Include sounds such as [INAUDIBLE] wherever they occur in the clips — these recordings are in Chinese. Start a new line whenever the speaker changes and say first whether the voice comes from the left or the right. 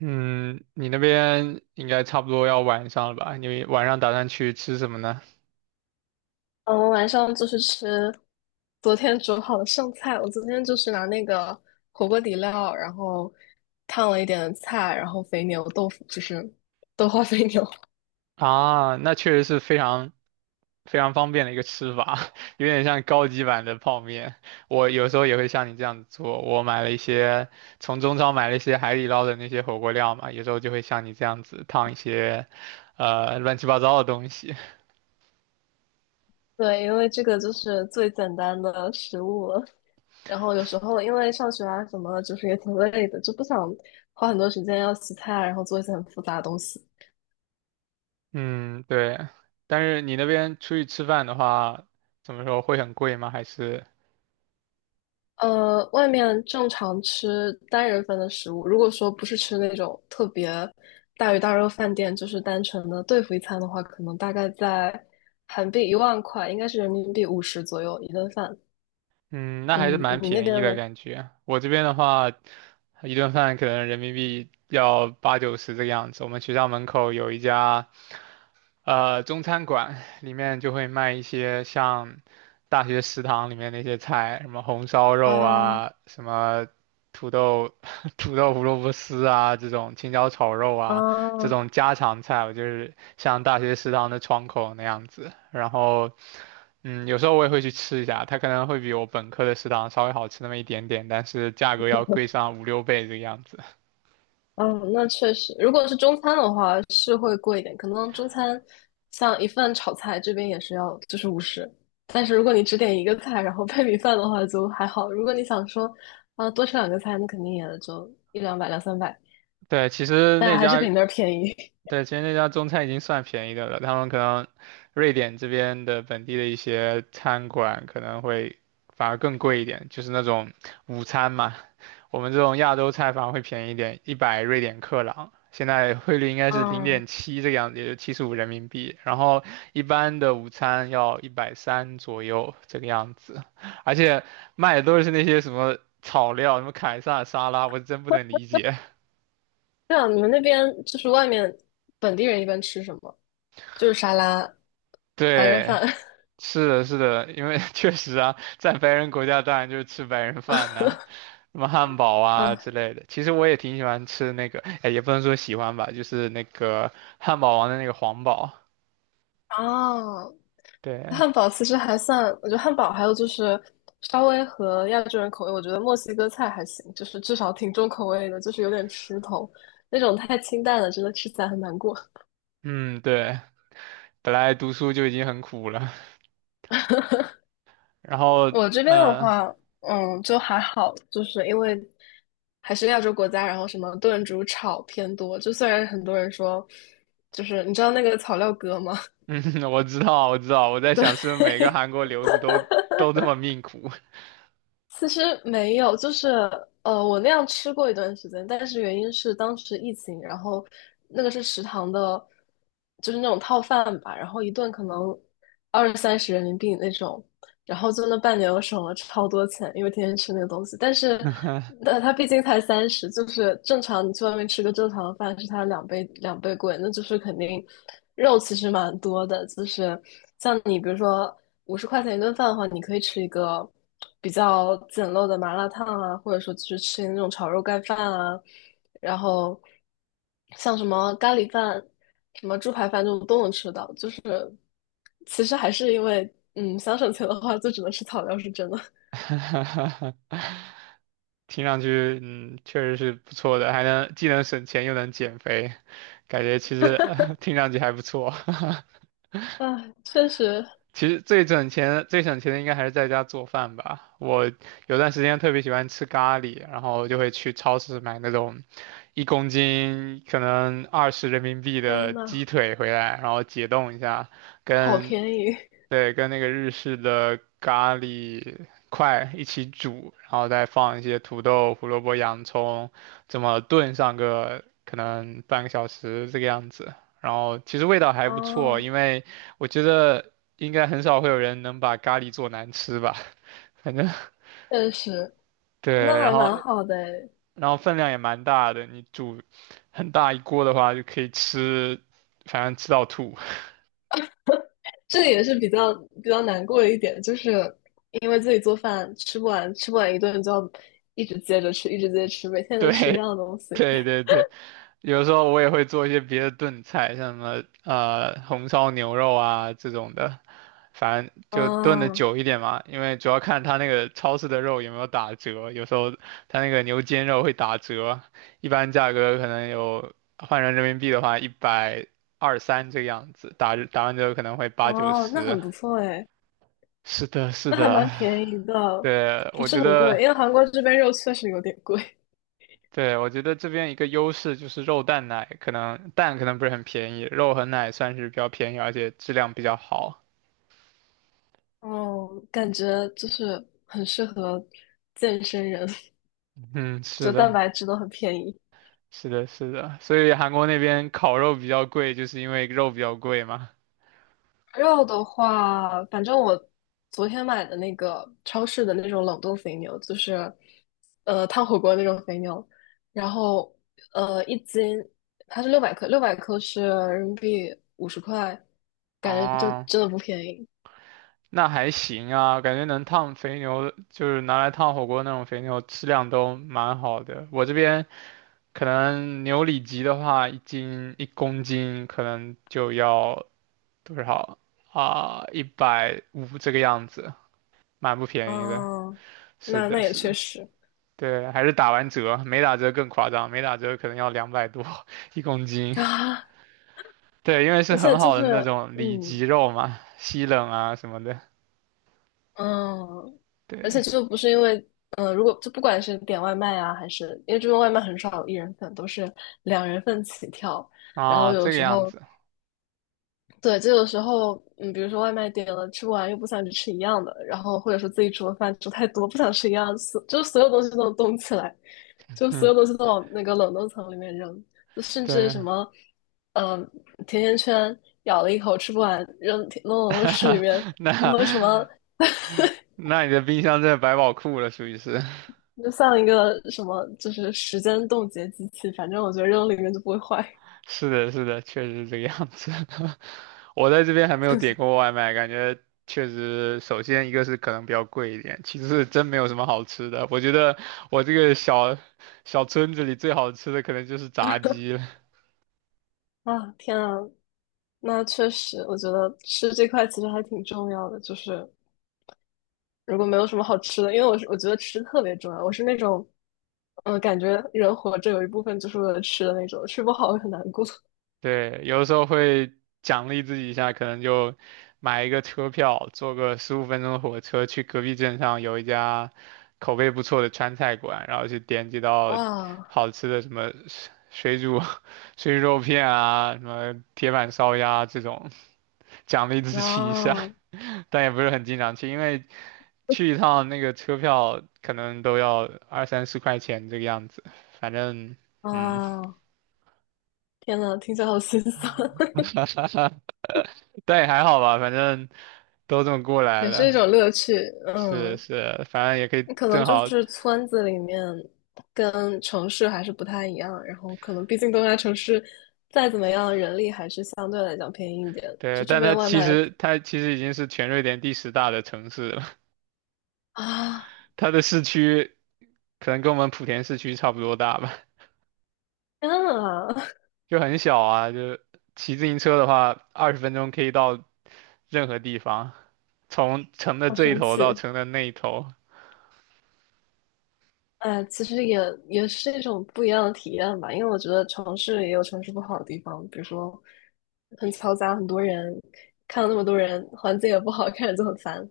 right: 嗯，你那边应该差不多要晚上了吧？你晚上打算去吃什么呢？
left: 嗯，我晚上就是吃昨天煮好的剩菜。我昨天就是拿那个火锅底料，然后烫了一点菜，然后肥牛豆腐，就是 [LAUGHS] 豆花肥牛。
right: 啊，那确实是非常非常方便的一个吃法，[LAUGHS] 有点像高级版的泡面。我有时候也会像你这样子做，我买了一些，从中超买了一些海底捞的那些火锅料嘛，有时候就会像你这样子烫一些，乱七八糟的东西。
left: [LAUGHS] 对，因为这个就是最简单的食物了。然后有时候因为上学啊什么的，就是也挺累的，就不想花很多时间要洗菜，然后做一些很复杂的东西。
right: [LAUGHS] 嗯，对。但是你那边出去吃饭的话，怎么说会很贵吗？还是？
left: 外面正常吃单人份的食物，如果说不是吃那种特别大鱼大肉饭店，就是单纯的对付一餐的话，可能大概在韩币10000块，应该是人民币五十左右一顿饭。
right: 嗯，那还是
left: 嗯，
right: 蛮
left: 你那
right: 便宜
left: 边
right: 的
left: 嘞？
right: 感觉。我这边的话，一顿饭可能人民币要八九十这个样子。我们学校门口有一家中餐馆，里面就会卖一些像大学食堂里面那些菜，什么红烧肉
left: 啊
right: 啊，什么土豆 [LAUGHS] 土豆胡萝卜丝啊，这种青椒炒肉啊，这
left: 啊，
right: 种家常菜，我就是像大学食堂的窗口那样子。然后。嗯，有时候我也会去吃一下，它可能会比我本科的食堂稍微好吃那么一点点，但是价格要贵上五六倍这个样子。[LAUGHS]
left: 嗯，那确实，如果是中餐的话是会贵一点，可能中餐像一份炒菜这边也是要就是五十，但是如果你只点一个菜，然后配米饭的话就还好。如果你想说啊、多吃两个菜，那肯定也就一两百两三百，
right: 对，其实
left: 但
right: 那
left: 还是
right: 家
left: 比那儿便宜。
right: 对，其实那家中餐已经算便宜的了，他们可能瑞典这边的本地的一些餐馆可能会反而更贵一点，就是那种午餐嘛，我们这种亚洲菜反而会便宜一点，100瑞典克朗，现在汇率应
left: [LAUGHS]
right: 该是零
left: 嗯，
right: 点七这个样子，也就75人民币，然后一般的午餐要130左右这个样子，而且卖的都是那些什么草料，什么凯撒沙拉，我真不能理解，
left: 对啊，你们那边就是外面本地人一般吃什么？就是沙拉、白人
right: 对。
left: 饭。[LAUGHS]
right: 是的，是的，因为 [LAUGHS] 确实啊，在白人国家当然就是吃白人饭呐、什么汉堡啊
left: 嗯，
right: 之类的。其实我也挺喜欢吃那个，哎，也不能说喜欢吧，就是那个汉堡王的那个黄堡。
left: 哦，
right: 对，
left: 汉堡其实还算，我觉得汉堡还有就是稍微和亚洲人口味，我觉得墨西哥菜还行，就是至少挺重口味的，就是有点吃头，那种太清淡了，真的吃起来很难过。
right: 嗯，对，本来读书就已经很苦了，然后，
left: 我这边的
right: 呃，
left: 话，嗯，就还好，就是因为还是亚洲国家，然后什么炖煮炒偏多，就虽然很多人说，就是你知道那个草料哥吗？
right: [LAUGHS]
left: [LAUGHS]
right: 嗯，我知道，我知道，我在想是不是每个
left: 对，
right: 韩国留子都这么命苦。
left: 其实没有，就是我那样吃过一段时间，但是原因是当时疫情，然后那个是食堂的，就是那种套饭吧，然后一顿可能二三十人民币那种，然后就那半年我省了超多钱，因为天天吃那个东西。
right: [LAUGHS]
left: 但它毕竟才三十，就是正常你去外面吃个正常的饭是它两倍两倍贵，那就是肯定肉其实蛮多的。就是像你比如说50块钱一顿饭的话，你可以吃一个比较简陋的麻辣烫啊，或者说去是吃那种炒肉盖饭啊，然后像什么咖喱饭、什么猪排饭这种都能吃到，就是其实还是因为，嗯，想省钱的话，就只能吃草料，是真的。
right: [LAUGHS] 听上去，嗯，确实是不错的，还能既能省钱又能减肥，感觉其实，[LAUGHS] 听上去还不错。[LAUGHS]
left: 唉，确实，
right: 其实最省钱的应该还是在家做饭吧。我有段时间特别喜欢吃咖喱，然后就会去超市买那种一公斤可能20人民币
left: 天
right: 的鸡
left: 呐，
right: 腿回来，然后解冻一下，
left: 好
right: 跟
left: 便宜
right: 对，跟那个日式的咖喱块一起煮，然后再放一些土豆、胡萝卜、洋葱，这么炖上个可能半个小时这个样子。然后其实味道还不错，
left: 哦，
right: 因为我觉得应该很少会有人能把咖喱做难吃吧，[LAUGHS] 反正
left: 确实，那
right: 对，然
left: 还蛮
right: 后
left: 好的诶。
right: 然后分量也蛮大的，你煮很大一锅的话就可以吃，反正吃到吐。[LAUGHS]
left: 这个也是比较难过的一点，就是因为自己做饭吃不完，吃不完一顿就要一直接着吃，一直接着吃，每天都吃一
right: 对，
left: 样的东西。
right: 对对对。有时候我也会做一些别的炖菜，像什么红烧牛肉啊这种的，反正就炖的
left: 嗯，
right: 久一点嘛，因为主要看他那个超市的肉有没有打折，有时候他那个牛肩肉会打折，一般价格可能有换成人民币的话一百二三这个样子，打完折可能会八九
left: 哦，那
right: 十。
left: 很不错诶，
right: 是的，是
left: 那还
right: 的，
left: 蛮便宜的，
right: 对，
left: 不
right: 我
left: 是
right: 觉
left: 很
right: 得。
left: 贵，因为韩国这边肉确实有点贵。
right: 对，我觉得这边一个优势就是肉蛋奶，可能蛋可能不是很便宜，肉和奶算是比较便宜，而且质量比较好。
left: 哦，感觉就是很适合健身人，
right: [LAUGHS] 嗯，
left: [LAUGHS]
right: 是
left: 就蛋
right: 的，
left: 白质都很便宜。
right: 是的，是的，所以韩国那边烤肉比较贵，就是因为肉比较贵嘛。
left: 肉的话，反正我昨天买的那个超市的那种冷冻肥牛，就是烫火锅那种肥牛，然后一斤它是六百克，六百克是人民币五十块，感觉就
right: 哦，
left: 真的不便宜。
right: 那还行啊，感觉能烫肥牛，就是拿来烫火锅那种肥牛，质量都蛮好的。我这边可能牛里脊的话，一斤一公斤可能就要多少啊？150这个样子。蛮不便宜的。
left: 嗯，
right: 是
left: 那
right: 的，
left: 也
right: 是
left: 确
right: 的，
left: 实
right: 对，还是打完折，没打折更夸张，没打折可能要200多 [LAUGHS] 一公斤。
left: 啊，
right: 对，因为是
left: 而且
right: 很
left: 就
right: 好的那
left: 是
right: 种里
left: 嗯，
right: 脊肉嘛，西冷啊什么的。
left: 嗯，而
right: 对，
left: 且就不是因为，嗯，如果就不管是点外卖啊，还是因为这边外卖很少有一人份，都是两人份起跳。然后
right: 啊，
left: 有
right: 这个
left: 时
right: 样
left: 候，
right: 子，
left: 对，就有时候，嗯，比如说外卖点了吃不完，又不想去吃一样的，然后或者说自己煮的饭煮太多，不想吃一样的，所就所有东西都能冻起来，就所
right: 嗯，
left: 有东西都往那个冷冻层里面扔，就甚至
right: 对，
left: 什么，嗯，甜甜圈咬了一口吃不完，扔冷冻室里面。
right: [LAUGHS] 那
left: 然后什么
right: 那你的冰箱真的百宝库了，属于是。
left: 就像一个什么，就是时间冻结机器，反正我觉得扔里面就不会坏
right: 是的，是的，确实是这个样子。[LAUGHS] 我在这边还没有点过外卖，感觉确实，首先一个是可能比较贵一点，其次是真没有什么好吃的。我觉得我这个小村子里最好吃的可能就是炸鸡了。
left: 啊！天啊，那确实，我觉得吃这块其实还挺重要的。就是如果没有什么好吃的，因为我觉得吃特别重要，我是那种，嗯、感觉人活着有一部分就是为了吃的那种，吃不好会很难过。
right: 对，有的时候会奖励自己一下，可能就买一个车票，坐个15分钟的火车去隔壁镇上有一家口碑不错的川菜馆，然后去点几道
left: 哇，
right: 好吃的什么水煮 [LAUGHS] 水煮肉片啊，什么铁板烧鸭这种，奖励自
left: 然
right: 己一下，
left: 后
right: [LAUGHS] 但也不是很经常去，因为去一趟那个车票可能都要二三十块钱这个样子，反正嗯。
left: 啊，天呐，听起来好心酸，
right: [LAUGHS] 但也还好吧，反正都这么过
left: [LAUGHS]
right: 来
left: 也是一种
right: 了。
left: 乐趣。
right: 是
left: 嗯，
right: 是，反正也可以
left: 可能
right: 正
left: 就
right: 好，
left: 是村子里面跟城市还是不太一样，然后可能毕竟东亚城市再怎么样，人力还是相对来讲便宜一点。
right: 对，
left: 就这
right: 但它
left: 边外
right: 其
left: 卖
right: 实它其实已经是全瑞典第10大的城市了，
left: 啊，
right: [LAUGHS] 它的市区可能跟我们莆田市区差不多大吧，
left: 天啊，
right: 就很小啊，就骑自行车的话，20分钟可以到任何地方，从城
left: [LAUGHS]
right: 的
left: 好
right: 这一
left: 生
right: 头到
left: 气！
right: 城的那一头。
left: 哎，其实也是一种不一样的体验吧，因为我觉得城市也有城市不好的地方，比如说很嘈杂，很多人，看到那么多人，环境也不好，[LAUGHS] 看着就很烦。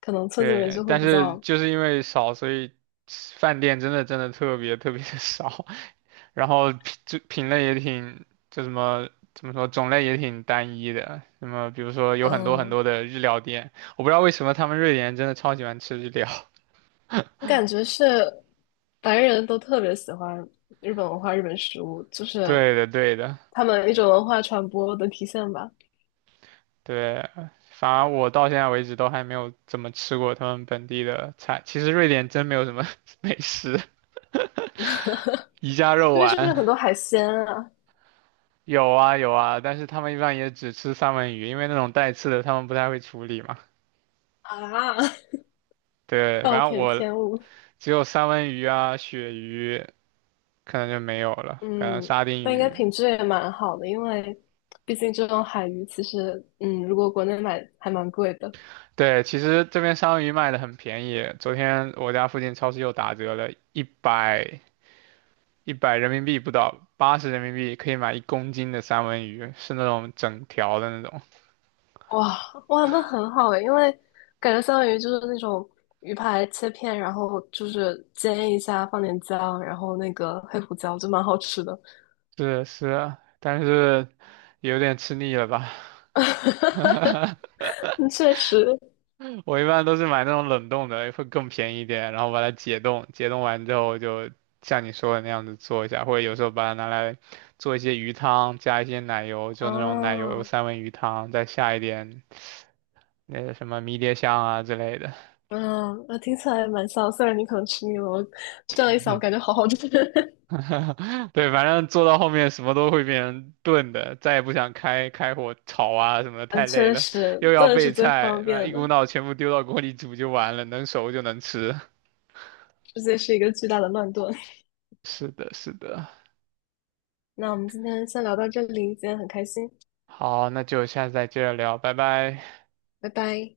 left: 可能村子里面
right: 对，
left: 就会
right: 但
left: 比
right: 是
left: 较，
right: 就是因为少，所以吃饭店真的真的特别特别的少，[LAUGHS] 然后品类也挺，就什么怎么说，种类也挺单一的。那么比如说有很多很
left: 嗯，
right: 多的日料店，我不知道为什么他们瑞典人真的超喜欢吃日料。[LAUGHS]
left: 我感觉是白人都特别喜欢日本文化、日本食物，就是
right: 对的，对的，
left: 他们一种文化传播的体现吧。
right: 对。反而我到现在为止都还没有怎么吃过他们本地的菜。其实瑞典真没有什么 [LAUGHS] 美食，宜家
left: [LAUGHS] 那
right: 肉
left: 边是不是
right: 丸。
left: 很多海鲜啊？
right: 有啊有啊，但是他们一般也只吃三文鱼，因为那种带刺的他们不太会处理嘛。
left: 啊，
right: 对，
left: [LAUGHS] 暴
right: 反正
left: 殄
right: 我
left: 天物。
right: 只有三文鱼啊、鳕鱼，可能就没有了，可能
left: 嗯，
right: 沙丁
left: 但应该
right: 鱼。
left: 品质也蛮好的，因为毕竟这种海鱼其实，嗯，如果国内买还蛮贵的。
right: 对，其实这边三文鱼卖的很便宜，昨天我家附近超市又打折了，一百人民币不到，80人民币可以买一公斤的三文鱼，是那种整条的那种。
left: 哇哇，那很好诶，因为感觉相当于就是那种鱼排切片，然后就是煎一下，放点姜，然后那个黑胡椒，就蛮好吃的。
right: 是是啊，但是有点吃腻了吧？
left: [LAUGHS] 嗯确实，
right: [LAUGHS] 我一般都是买那种冷冻的，会更便宜一点，然后把它解冻，解冻完之后就像你说的那样子做一下，或者有时候把它拿来做一些鱼汤，加一些奶油，就那种奶
left: 啊，
right: 油三文鱼汤，再下一点那个什么迷迭香啊之类的。
left: 嗯，那听起来蛮香。虽然你可能吃腻了，我这样一想，我
right: 嗯
left: 感觉好好吃。[LAUGHS]
right: [LAUGHS] 对，反正做到后面什么都会变成炖的，再也不想开火炒啊什么的，
left: 嗯，
right: 太累
left: 确
right: 了，
left: 实，
right: 又要
left: 炖
right: 备
left: 是最
right: 菜，
left: 方
right: 然后
left: 便
right: 一
left: 的，
right: 股脑全部丢到锅里煮就完了，能熟就能吃。[LAUGHS]
left: 直接是一个巨大的乱炖。
right: 是的，是的。
left: [LAUGHS] 那我们今天先聊到这里，今天很开心，
right: 好，那就下次再接着聊，拜拜。
left: 拜拜。